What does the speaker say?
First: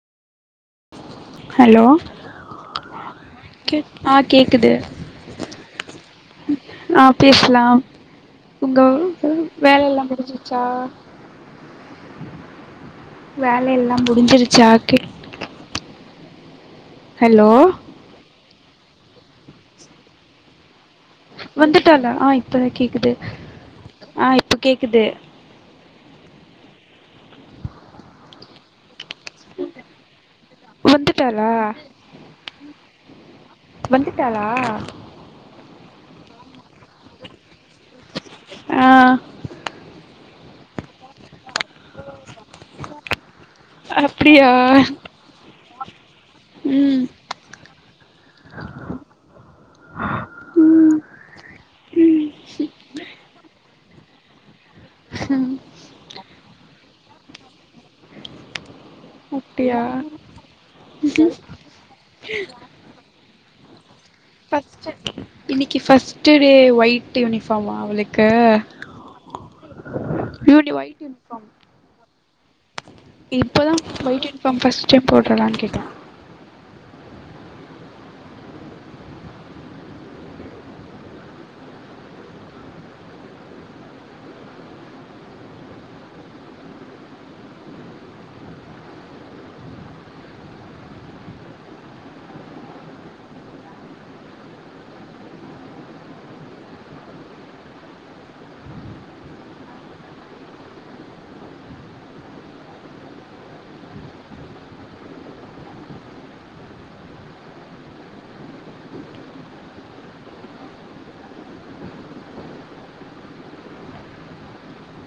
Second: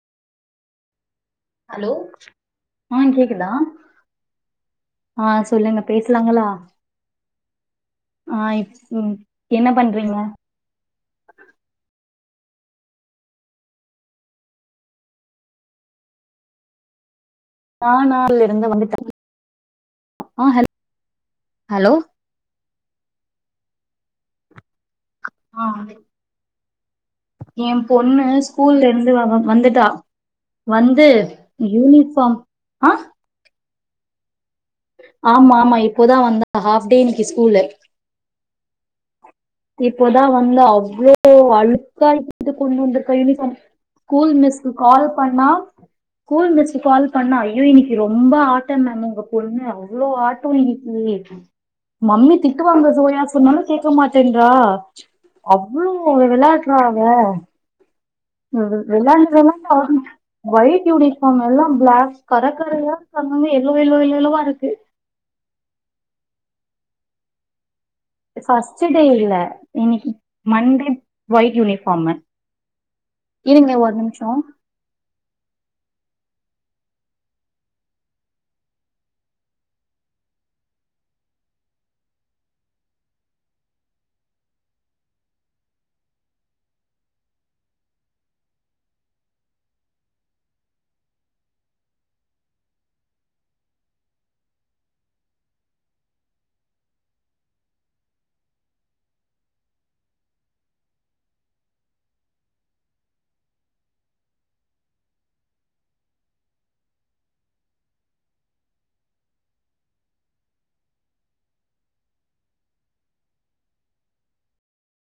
hello ஆ கேக்குதா கே ஆ கேக்குது ஆ சொல்லுங்க பேசலாங்களா ஆ பேச்லா ஆ இப் உங்க ம் வ என்ன வேல எல்லா பண்றீங்க முடிஞ்சிடுச்சா வேல எல்லா முடிஞ்சிருச்சா கே ஹலோ ஆ நால்லே இங்க வந்து த ஆ ஹல் வந்துட்டால ஆ இப்ப கேக்குது ஆ இப்பக் கேக்குது ஏ பொண்ணு ஸ்கூல்ல இ ருந்து அவ வந்துட்டா வந்து வந்துட்டாளா யூனிஃபார்ம் ஆஹ் வந்துட்டா ஆமா ஆமா இப் போதா வந்தா ஹாஃப் டே இன்னிக்கு ஸ்கூல்லு ஆஹ் இப்போதா வந்தா அவ்ளோ அழு [inaudible] கொண்டு வந்து கைல சா ஸ்கூல் அப்டியா மிஸ்க்கு கால் பண்ணா ஸ்கூல் மிஸ்கு ம் கால் பண்ணா ஐயோ இன்னிக்கு ரொம்ப ஆட்ட மேம் உங்க பொண்ணு அவ்ளோ ஆட்டொ ம் இன்னிக்கி மம்மி திட்டுவாங்க சோயா சொன்னாலு கேக்க மாட் டென்றா அவ்ளோ வெளையாட்றா ஏ உம் வெளாண்டு வெளான்டு அப்டியா அவ ஒயிட் யூனிஃபார்ம் எல்லா பிளாக் கர கரையாக்கு எல்லாமே எல்லோ எல்லோ எல்லோ ஃபர்ஸ்ட்டு இன்னிக்கு ஃபர்ஸ் ட்டு டே ஒயிட் யூனிஃபார்மா அவளுக் ஃபர்ஸ்ட்டு டே இல்ல இன்னிக்கு யூனி Monday white uniform white uniform இப்பதா இருங்க ஒரு ஒயிட் நிமிஷொ யூனிஃபார்ம் ஃபஸ்ட் டைம் போட்றாளான்னு கேட்டே